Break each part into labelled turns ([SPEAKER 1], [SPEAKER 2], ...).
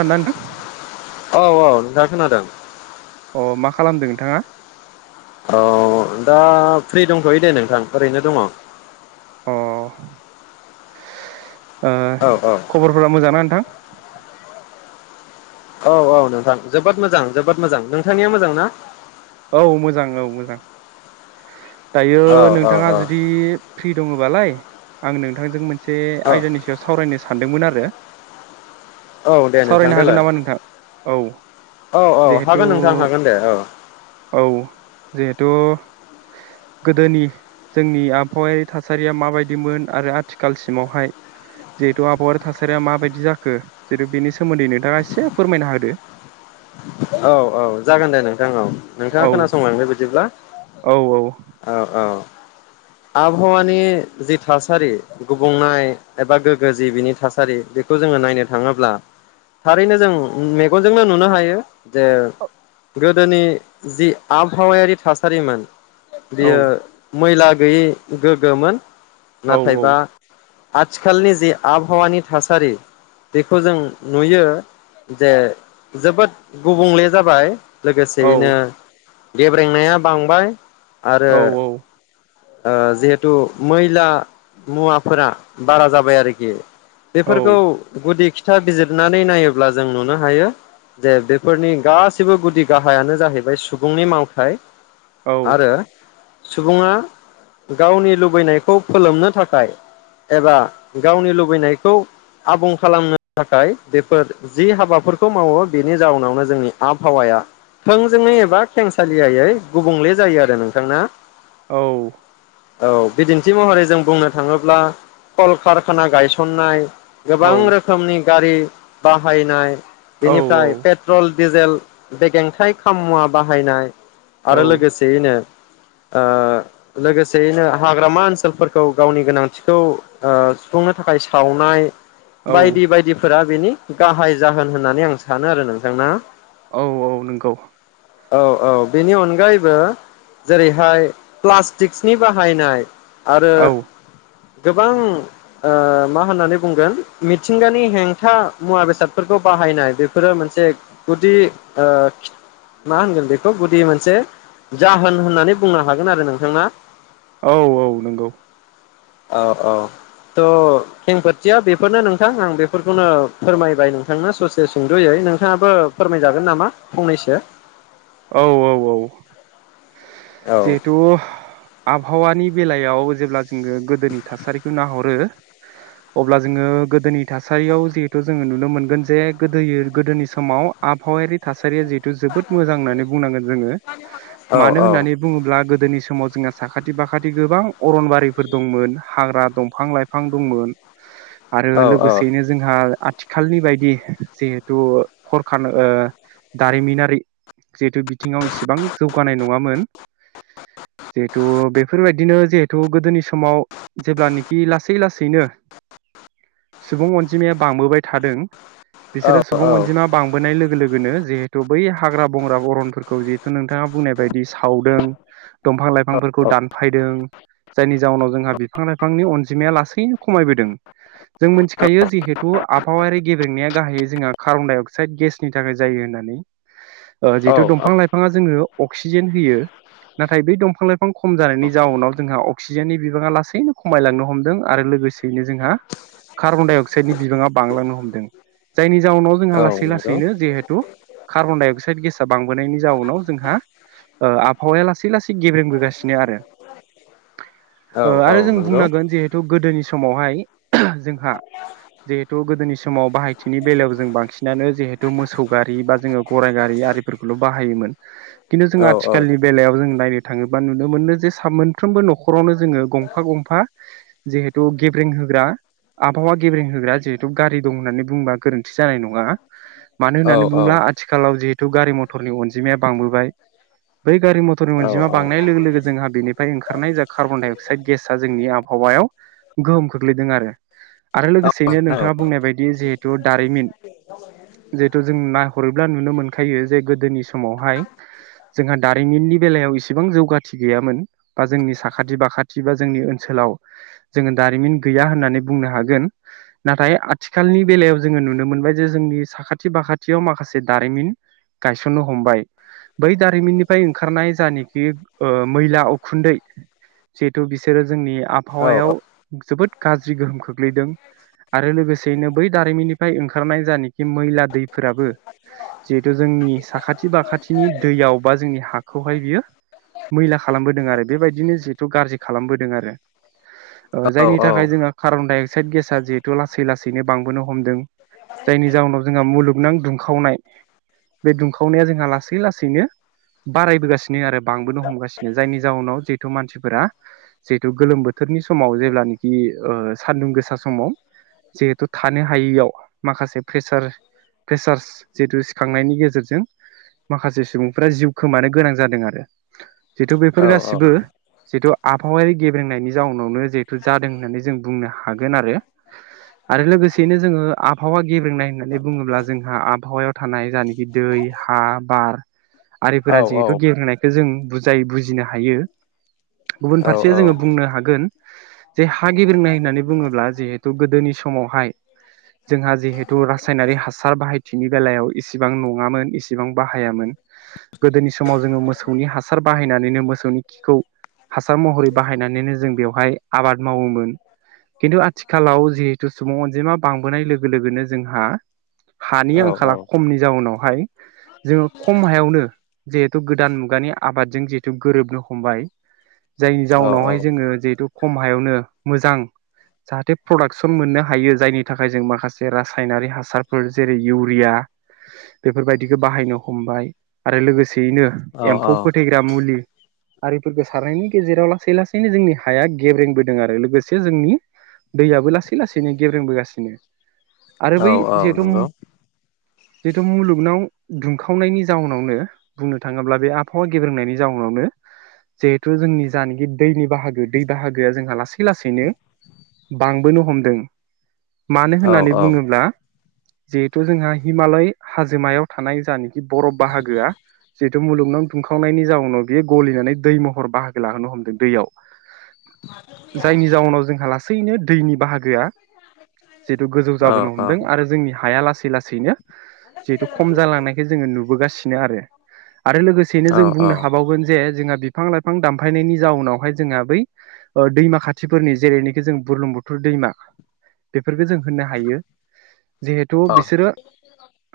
[SPEAKER 1] [unintelligible]
[SPEAKER 2] औ औ नोंथां खोनादों।
[SPEAKER 1] अ मा खालामदों नोंथाङा?
[SPEAKER 2] औ दा फ्रि दंथ'यो दे नोंथां ओरैनो दङ।
[SPEAKER 1] अ ओ
[SPEAKER 2] औ
[SPEAKER 1] खबरफोरा मोजांना नों थां
[SPEAKER 2] औ औ नोंथां जोबोद मोजां जोबोद मोजां नोंथांनिया मोजां ना?
[SPEAKER 1] औ मोजां औ मोजां। दायो
[SPEAKER 2] औ औ
[SPEAKER 1] नोंथाङा जुदि फ्रि दङबालाय आं नोंथांजों मोन से
[SPEAKER 2] औ
[SPEAKER 1] आयदानि सायाव सावरायनो सानदोंमोन आरो।
[SPEAKER 2] औ दे नोंथां
[SPEAKER 1] सावरायनो हागोन
[SPEAKER 2] देलाय
[SPEAKER 1] नामा नोंथां औ
[SPEAKER 2] औ औ
[SPEAKER 1] जिहेथु
[SPEAKER 2] हागोन नोंथां हागोन दे औ ।
[SPEAKER 1] औ जिहेथु गोदोनि जोंनि आबहावायारि थासारिया माबायदिमोन आरो आथिखालसिमावहाय जिहेथु आबहावायारि थासारिया माबायदि जाखो जिहेतु बेनि सोमोन्दै नोंथाङा एसे फोरमायना होदो ।
[SPEAKER 2] औ औ जागोन दे नों औ औ नोंथाङा
[SPEAKER 1] औ
[SPEAKER 2] खोनासंलांदो बिदिब्ला
[SPEAKER 1] औ औ
[SPEAKER 2] औ औ आबहावानि जि थासारि गुबुंनाय एबा गोग्गो जि बिनि थासारि बेखौ जोङो नायनो थाङोब्ला थारैनो जों मेगनजोंनो नुनो हायो। जे
[SPEAKER 1] औ
[SPEAKER 2] गोदोनि जि आबहावायारि थासारिमोन। बियो मैला गोैयि गोगोमोन। नाथायबा आथिखालनि जे आबहावानि थासारि बेखौ जों नुयो जे जोबोद गुबुंले जाबाय लोगोसेयैनो गेब्रेंनाया बांबाय आरो। जिहेथु मैला मुवाफोरा बारा जाबाय आरोखि बेफोरखौ गुदि खोथा बिजिरनानै नायोब्ला जों नुनो हायो जे बेफोरनि गाैबो गुदि गाहायानो जाहैबाय सुबुंनि मावथाय आरो। सुबुङा गावनि लुबैनायखौ फोलोमनो थाखाय एबा गावनि लुबैनायखौ आबुं खालामनो थाखाय बेफोर जि हाबाफोरखौ मावो बेनि जाउनावनो जोंनि आबहावाया थोंजोङै एबा खेंसालियायै गुबुंले जायो आरो नोंथां ना।
[SPEAKER 1] औ।
[SPEAKER 2] औ बिदिन्थि महरै जों बुंनो थाङोब्ला कल कारखाना गायसननाय गोबां रोखोमनि गारि बाहायनाय बेनिफ्राय पेट्रल दिजेल बेगेंथाइ खाममुवा बाहायनाय आरो लोगोसेयैनो ओ। लोगोसेयैनो हाग्रामा ओनसोलफोरखौ गावनि गोनांथिखौ सुफुंनो थाखाय सावनाय बायदि बायदिफोरा बेनि गाहाय जाहोन होननानै आं सानो आरो नोंथांना।
[SPEAKER 1] औ औ नंगौ।
[SPEAKER 2] औ औ बेनि अनगायैबो जेरैहाय प्लासटिकनि बाहायनाय आरो।
[SPEAKER 1] औ
[SPEAKER 2] गोबां मा होननानै बुंगोन मिथिंगानि हेंथा मुवा बेसादफोरखौ बाहायनाय बेफोरो मोनसे गुदि मा होनगोन बेखौ गुदि मोनसे जाहोन होननानै बुंनो हागोन आरो नोंथाङा
[SPEAKER 1] औ औ नंगौ।
[SPEAKER 2] औ औ थ' खेंफोरथिया बेफोरनो नोंथां आं बेफोरखौनो फोरमायबाय नोंथांनो ससे सुंद'यै नोंथाङाबो फोरमायजागोन नामा फंनैसो
[SPEAKER 1] औ औ औ।
[SPEAKER 2] औ
[SPEAKER 1] जिहेतु आबहावानि बेलायाव जेब्ला जोङो गोदोनि थासारिखौ नाहरो अब्ला जोङो गोदोनि थासारियाव जिहेथु जोङो नुनो मोनगोन जे गोदोनि समाव आबहावायारि थासारिया जोबोद मोजां। मोजां होननानै बुंनांगोन जोङो
[SPEAKER 2] औ
[SPEAKER 1] मानो
[SPEAKER 2] औ
[SPEAKER 1] होननानै बुङोब्ला गोदोनि समाव जों साखाथि फाखाथि गोबां अरनबारिफोर दंमोन हाग्रा दंफां लाइफां दंमोन आरो
[SPEAKER 2] औ
[SPEAKER 1] लोगोसेयैनो जोंहा आथिखालनि बायदि जिहेथु कलखारखाना दारिमिनारि जिहेथु बिथिङाव इसिबां जौगानाय नङामोन जिहेथु बेफोरबायदिनो जिहेथु गोदोनि समाव जेब्लानाखि लासै लासैनो सुबुं अनजिमाया बांबोबाय थादों बिसोरो
[SPEAKER 2] औ
[SPEAKER 1] सुबुं
[SPEAKER 2] औ
[SPEAKER 1] अनजिमा बांबोनाय लोगो लोगो [unintelligible] जिहेथु बै हा हाग्रा बंग्रा अरनफोरखौ जिहेथु नोंथाङा बुंनाय बायदि सावदों दंफां लाइफांफोरखौ
[SPEAKER 2] औ
[SPEAKER 1] दानफायदों जायनि जाउनाव जोंहा बिफां लाइफांनि अनजिमाया लासैनो खमायबोदों । जों मिथिखायो जिहेथु आबहावायारि गेब्रेंनाया गाहायै जोंहा कार्बन डाइ अक्साइड गेसनि थाखाय जायो होननानै । ओ जिहेतु
[SPEAKER 2] औ
[SPEAKER 1] दंफां लाइफाङा जोङो अक्सिजेन होयो नाथाय बे दंफां लाइफां खम जानायनि जाउनाव जोंहा अक्सिजेननि बिबाङा लासैनो खमायलांनो हमदों आरो लोगोसेयैनो जोंहा कार्बन डाइ अक्साइडनि बिबाङा बांलांनो हमदों । जायनि जाउनाव
[SPEAKER 2] औ
[SPEAKER 1] जोंहा लासै
[SPEAKER 2] नंगौ
[SPEAKER 1] लासैनो जिहेथु कार्बन दडाइ अक्साइद गेसा बांबोनायनि जाउनाव जोंहा ओ आबहावाया लासै लासै गेब्रेबोगासिनो आरो । ओ
[SPEAKER 2] औ
[SPEAKER 1] आरो
[SPEAKER 2] औ
[SPEAKER 1] जों
[SPEAKER 2] नंगौ
[SPEAKER 1] बुंनांगोन जिहेथु गोदोनि समावहाय जोंहा जिहेथु गोदोनि समाव बाहायथिनि बेलायाव जों बांसिनानो जिहेथु मोसौ गारि बा जोङो गराइ गारि आरिफोरखौल' बाहायोमोन खिन्थु जों
[SPEAKER 2] औ औ
[SPEAKER 1] आथिखालनि बेलायाव जों नायनो थाङोबा नुनो मोनो जे सा मोनफ्रोमबो न'खरावनो जोङो गंफा गंफा जिहेथु गेब्रें होग्रा आबहावा गेब्रें होग्रा जिहेथु गारि दं होननानै बुंबा गोरोन्थि जानाय नङा । मानो
[SPEAKER 2] औ
[SPEAKER 1] होननानै बुंब्ला आ खालाव जिहेतु गारि मथरनि अनजिमाया बांबोबाय बै गारि मथरनि
[SPEAKER 2] औ
[SPEAKER 1] अनजिमा बांनाय लोगो लोगो जोंहा बेनिफ्राय ओंखारनाय जा कार्बन डाइ अक्साइद गेस जोंनि आबहावायाव गोहोम खोख्लैदों आरो
[SPEAKER 2] औ
[SPEAKER 1] लोगोसेयैनो
[SPEAKER 2] औ
[SPEAKER 1] नोंथाङा बुंनाय बायदि जिहेथु दारिमिन जिहेथु जों ना हरोब्ला नुनो मोनखायो जे गोदोनि समावहाय जोंहा दारिमिननि बेलायाव इसेबां जौगाथि गैयामोन बा जोंनि साखाथि बाखाथि बा जोंनि ओनसोलाव जोङो दारिमिन गैया होननानै बुंनो हागोन । नाथाय आथिखालनि बेलायाव जोङो नुनो मोनबाय जे जोंनि साखाथि बाखाथियाव माखासे दारिमिन गायसननो हमबाय बै दारिमिननिफ्राय ओंखारनाय जानेखि ओ मैला उखुन्दै जिहेथु बिसोरो जोंनि आबहावायाव जोबोद गाज्रि गोहोम खोख्लैदों आरो लोगोसेयैनो बै दारिमिननिफ्राय ओंखारनाय जानाखि मैला दैफोराबो जिहेतु जोंनि साखाथि बाखाथिनि दैयाव बा जोंनि हाखौहाय बियो मैला खालामबोदों आरो बेबायदिनो जिहेथु गाज्रि खालामबोदों आरो
[SPEAKER 2] औ
[SPEAKER 1] जायनि
[SPEAKER 2] औ
[SPEAKER 1] थाखाय
[SPEAKER 2] नंगौ
[SPEAKER 1] जोंहा कार्बन डाइ अक्साइद गेसआ जिहेथु लासै लासैनो बांबोनो हमदों जायनि जाउनाव जोंहा मुलुगनां दुं खावनाय बे दुंखावनाया जोंहा लासै लासैनो बारायबोगासिनो आरो बांबोनो हमगासिनो जायनि जाहनाव जिहेथु मानसिफोरा जिहेथु गोलोम बोथोरनि समाव जेब्लानखि ओ सानदुं गोसा समाव जिहेथु थानो हायैयाव माखासे प्रेसार प्रेसारस जिहेतु सिखांनायनि गेजेरजों माखासे सुबुंफ्रा जिउ खोमानो गोनां जादों आरो । जिहेथु
[SPEAKER 2] औ
[SPEAKER 1] बेफोर
[SPEAKER 2] औ
[SPEAKER 1] गासिबो जिहेथु आबहावारि गेब्रेंनायनि जाउनावनो जिहेथु जादों होननानै जों बुंनो हागोन आरो । आरो लोगोसेयैनो जोङो आबहावा गेब्रेंनाय होननानै बुङोब्ला जोंहा आब हावायाव थानाय जायनाखि दै, हा, बार आरिफोरा जिहेतु गेब्रेंनाय खो जों बुजाय बुजिनो हायो । गुबुन फारसे जोङो बुंनो हागोन जे हा गिबेंनाय होननानै बुङोब्ला जिहेथु गोदोनि समावहाय जोंहा जिहेथु रासायनारि हासार बाहाय थिनि बेलायाव इसेबां नङामोन इसेबां बाहायामोन गोदोनि समाव जोङो मोसौनि हासार बाहायनानैनो मोसौनि खिखौ हासार महरै बाहायनानैनो जों बेवहाय आबाद मावोमोन । खिन्थु आथिखालाव जिहेथु सुबुं अनजिमा बांबोनाय लोगो लोगोनो जोंहा हानि आंखाला खमनि जाउनावहाय जोङो खम हायावनो जिहेथु गोदान मुगानि आबादजों जिहेथु गोरोबनो हमबाय जायनि
[SPEAKER 2] औ
[SPEAKER 1] जाउनावहाय जोङो जिहेथु खम हायावनो मोजां जाहाथे प्रडाक्सन मोननो हायो जायनि थाखाय जों माखासे रासायनारि हासारफोर जेरै इउरिया बेफोरबायदिखौ बाहायनो हमबाय आरो लोगोसे यैनो एम्फौ फोथै ग्रा मुलि आरिफोरखौ सारनायनि गेजेराव लासै लासैनो जोंनि हाया गेब्रेंबोदों आरो लोगोसे जोंनि दैयाबो लासै लासैनो गेब्रेंबोगासिनो आरो बै जिहेथु जिहेथु मुलुगनाव दुंखावनायनि जाउनावनो बुंनो थाङोब्ला बे आबहावा गेब्रेंनायनि जाउनावनो जिहेथु जोंनि जानखि दैनि बाहागो दै बाहागोआ जोंहा लासै लासैनो बांबोनो हमदों। मानो होननानै बुङोब्ला जिहेथु जोंहा हिमालय हाजोमायाव थानाय जानखि बरफ बाहागोआ जिहेथु मुलुगनाव दुंखांनायनि जाउनाव बेयो गलिनानै दै महर बाहागो लाहोनो हमदों दैयाव जायनि जाउनाव जोंहा लासैनो दैनि बाहागोआ जिहेतु गोजौ जाबोनो हमदों आरो जोंनि हाया लासै लासैनो जिहेतु खम जालांनायखो जोङो नुबोगासिनो आरो आरो लोगोसेैनो जों बुंनो हाबावगोन जे जोंहा बिफां लाइफां दामफायनायनि जाउनावहाय जोंहा बै दैमा खाथिफोरनि जेरैनोखि जों बुरलुंबुथुर दैमा बेफोरखौ जों होननो हायो । जिहेथु बिसोरो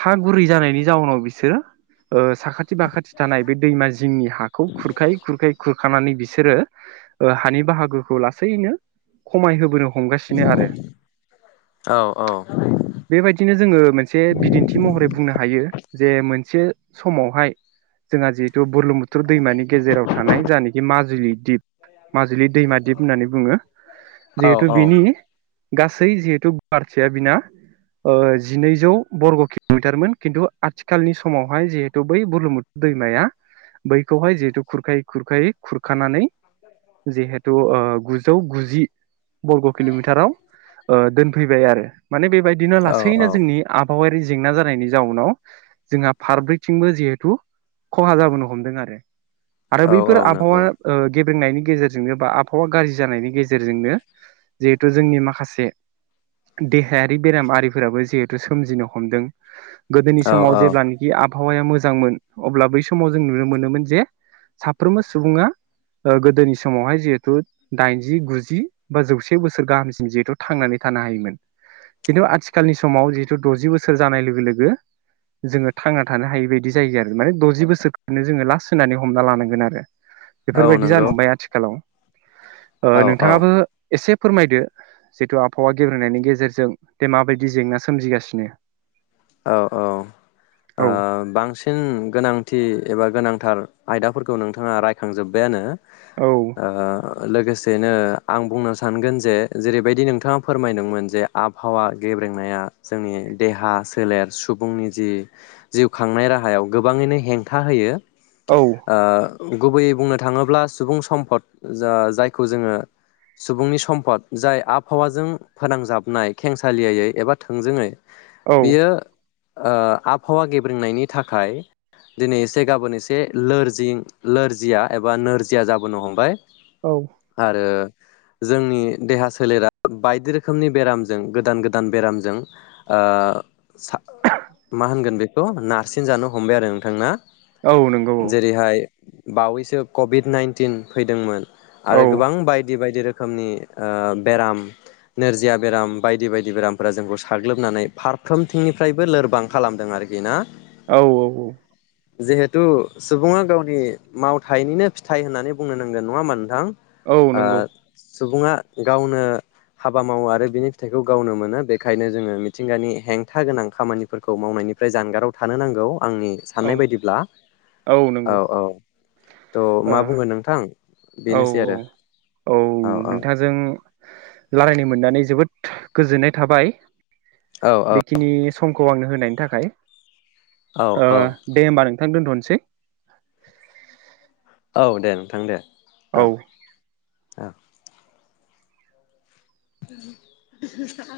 [SPEAKER 1] हा गुरै जानायनि जाउनाव बिसोरो साखाथि फाखाथि थानाय बे दैमा जिंनि हाखौ खुरखायै खुरखायै खुरखानानै बिसोरो हानि बाहागोखौ लासैनो खमाय होबोनो हमगासिनो आरो ।
[SPEAKER 2] औ औ ।
[SPEAKER 1] बेबायदिनो जोङो मोनसे बिदिन्थि महरै बुंनो हायो जे मोनसे समावहाय जोंहा जिहेथु बुरलबुथुर दैमानि गेजेराव थानाय जायानखि माजुलि दिप माजुलि दैमा दिप होननानै बुङो
[SPEAKER 2] औ
[SPEAKER 1] जिहेतु बिनि गासै जिहेथु गुवारथिया बिना ओ जिनैजौ बरग किलमिटारमोन खिन्थु आथिखालनि समावहाय जिहेथु बै बुरलुमुथु दैमाया बैखौहाय जिहेथु खुरखायै खुरखायै खुरखानानै जिहेतु ओ गु जौ गुजि बर्ग किलमिटाराव ओ दोनफैबाय आरो माने बेबाय बिदिनो
[SPEAKER 2] औ औ
[SPEAKER 1] लासैनो जोंनि आ बहावायारि जेंना जानायनि जाउनाव जोंहा फारब्रैथिंबो जिहेथु खहा जाबोनो हमदों आरो आरो
[SPEAKER 2] औ
[SPEAKER 1] बैफोर
[SPEAKER 2] औ नंगौ
[SPEAKER 1] आबहावा ओ गेबेंनायनि गेजेरजोंनो बा आबहावा गाज्रि जानायनि गेजेरजोंनो जिहेथु जोंनि माखासे देहायारि बेराम आरारिफोराबो जिहेथु सोमजिनो हमदों। गोदोनि
[SPEAKER 2] औ
[SPEAKER 1] समाव
[SPEAKER 2] औ
[SPEAKER 1] जेब्लानोखि आब हावाया मोजांमोन अब्ला बै समाव जों नुनो मोनोमोन जे साफ्रोमबो सुबुङा ओ गोदोनि समावहाय जिहेथु दाइनजि गुजि बा जौसे बोसोर गाहामसिन जिहेथु थांनानै थानो हायोमोन। खिन्थु आथिखालनि समाव जिहेतु दजि बोसोर जानाय लोगो लोगो जोङो थांना थानो हायि बायदि जायो आरो माने दजि बोसोरखौनो जोङो लास्ट होनानै हमना लानांगोन आरो।
[SPEAKER 2] औ
[SPEAKER 1] बेफोरबायदि
[SPEAKER 2] नंगौ
[SPEAKER 1] जानो हमबाय आथिखालाव ओ
[SPEAKER 2] औ औ
[SPEAKER 1] नोंथाङाबो एसे फोरमायदो जिथु आबहावा गेब्रेनायनि गेजेरजों दे माबायदि जेंना सोमजिगासिनो
[SPEAKER 2] औ औ ओ
[SPEAKER 1] औ
[SPEAKER 2] बांसिन गोनांथि एबा गोनांथार आयदाफोरखौ नोंथाङा रायखांजोब्बायानो
[SPEAKER 1] औ
[SPEAKER 2] ओ लोगोसेनो आं बुंनो सानगोन जे जेरैबायदि नोंथाङा फोरमायदोंमोन जे आबहावा गेब्रेंनाया जोंनि देहा सो लेर सुबुंनि जि जिउ खांनाय राहायाव गोबाङैनो हेंथा होयो।
[SPEAKER 1] औ
[SPEAKER 2] ओ गुबैयै बुंनो थाङोब्ला सुबुं सम्पद जा जायखौ जोङो सुबुंनि सम्पद जाय आबहावाजों फोनांजाबनाय खेंसालियायै एबा थोंजोङै। बेयो
[SPEAKER 1] औ
[SPEAKER 2] ओ आबहावा गेब्रेंनायनि थाखाय दिनै एसे गाबोन एसे लोरजिं लोरजिया एबा नोरजिया जाबोनो हमबाय।
[SPEAKER 1] औ
[SPEAKER 2] आरो जोंनि देहा सोलेरा बायदि रोखोमनि बेरामजों गोदान गोदान बेरामजों ओ सा मा होनगोन बे खौ नारसिन जानो हमबाय आरो नोंथां ना?
[SPEAKER 1] औ नंगौ औ
[SPEAKER 2] जेरैहाय बावैसो कभिड नाइतिन फैदोंमोन। आरो
[SPEAKER 1] औ
[SPEAKER 2] गोबां बायदि बायदि रो खोमनि ओ बेराम नोरजिया बेराम बायदि बायदि बेरामफोरा जोंखौ साग्लोबनानै फार फ्रोमथिंनिफ्रायबो लोरबां खालामदों आरोखि ना?
[SPEAKER 1] औ औ औ
[SPEAKER 2] जिहेथु सुबुङा गावनि मावथाइनिनो फिथाइ होननानै बुंनो नांगोन नङा होनबा नोंथां।
[SPEAKER 1] औ
[SPEAKER 2] ओ
[SPEAKER 1] नंगौ
[SPEAKER 2] सुबुङा गावनो हाबा मावो आरो बिनि फिथाइखौ गावनो मोनो बेखायनो जोङो मिथिंगानि हेंथा गोनां खामानिफोरखौ मावनायनिफ्राय जानगाराव थानो नांगौ आंनि
[SPEAKER 1] औ
[SPEAKER 2] साननाय बायदिब्ला औ औ ट
[SPEAKER 1] ओ
[SPEAKER 2] मा बुंगोन नोंथां
[SPEAKER 1] औ
[SPEAKER 2] बेनोसै
[SPEAKER 1] औ
[SPEAKER 2] आरो
[SPEAKER 1] औ नोंथांजों रायलायनो मोननानै जोबोद गोजोननाय थाबाय
[SPEAKER 2] औ
[SPEAKER 1] बेखिनि सम खौ आंनो होनायनि थाखाय
[SPEAKER 2] औ
[SPEAKER 1] ओ
[SPEAKER 2] औ
[SPEAKER 1] दे होमबा नोंथां दोनथनोसै [inaudible]
[SPEAKER 2] औ दे नोंथां दे
[SPEAKER 1] औ
[SPEAKER 2] ओ [unintelligible]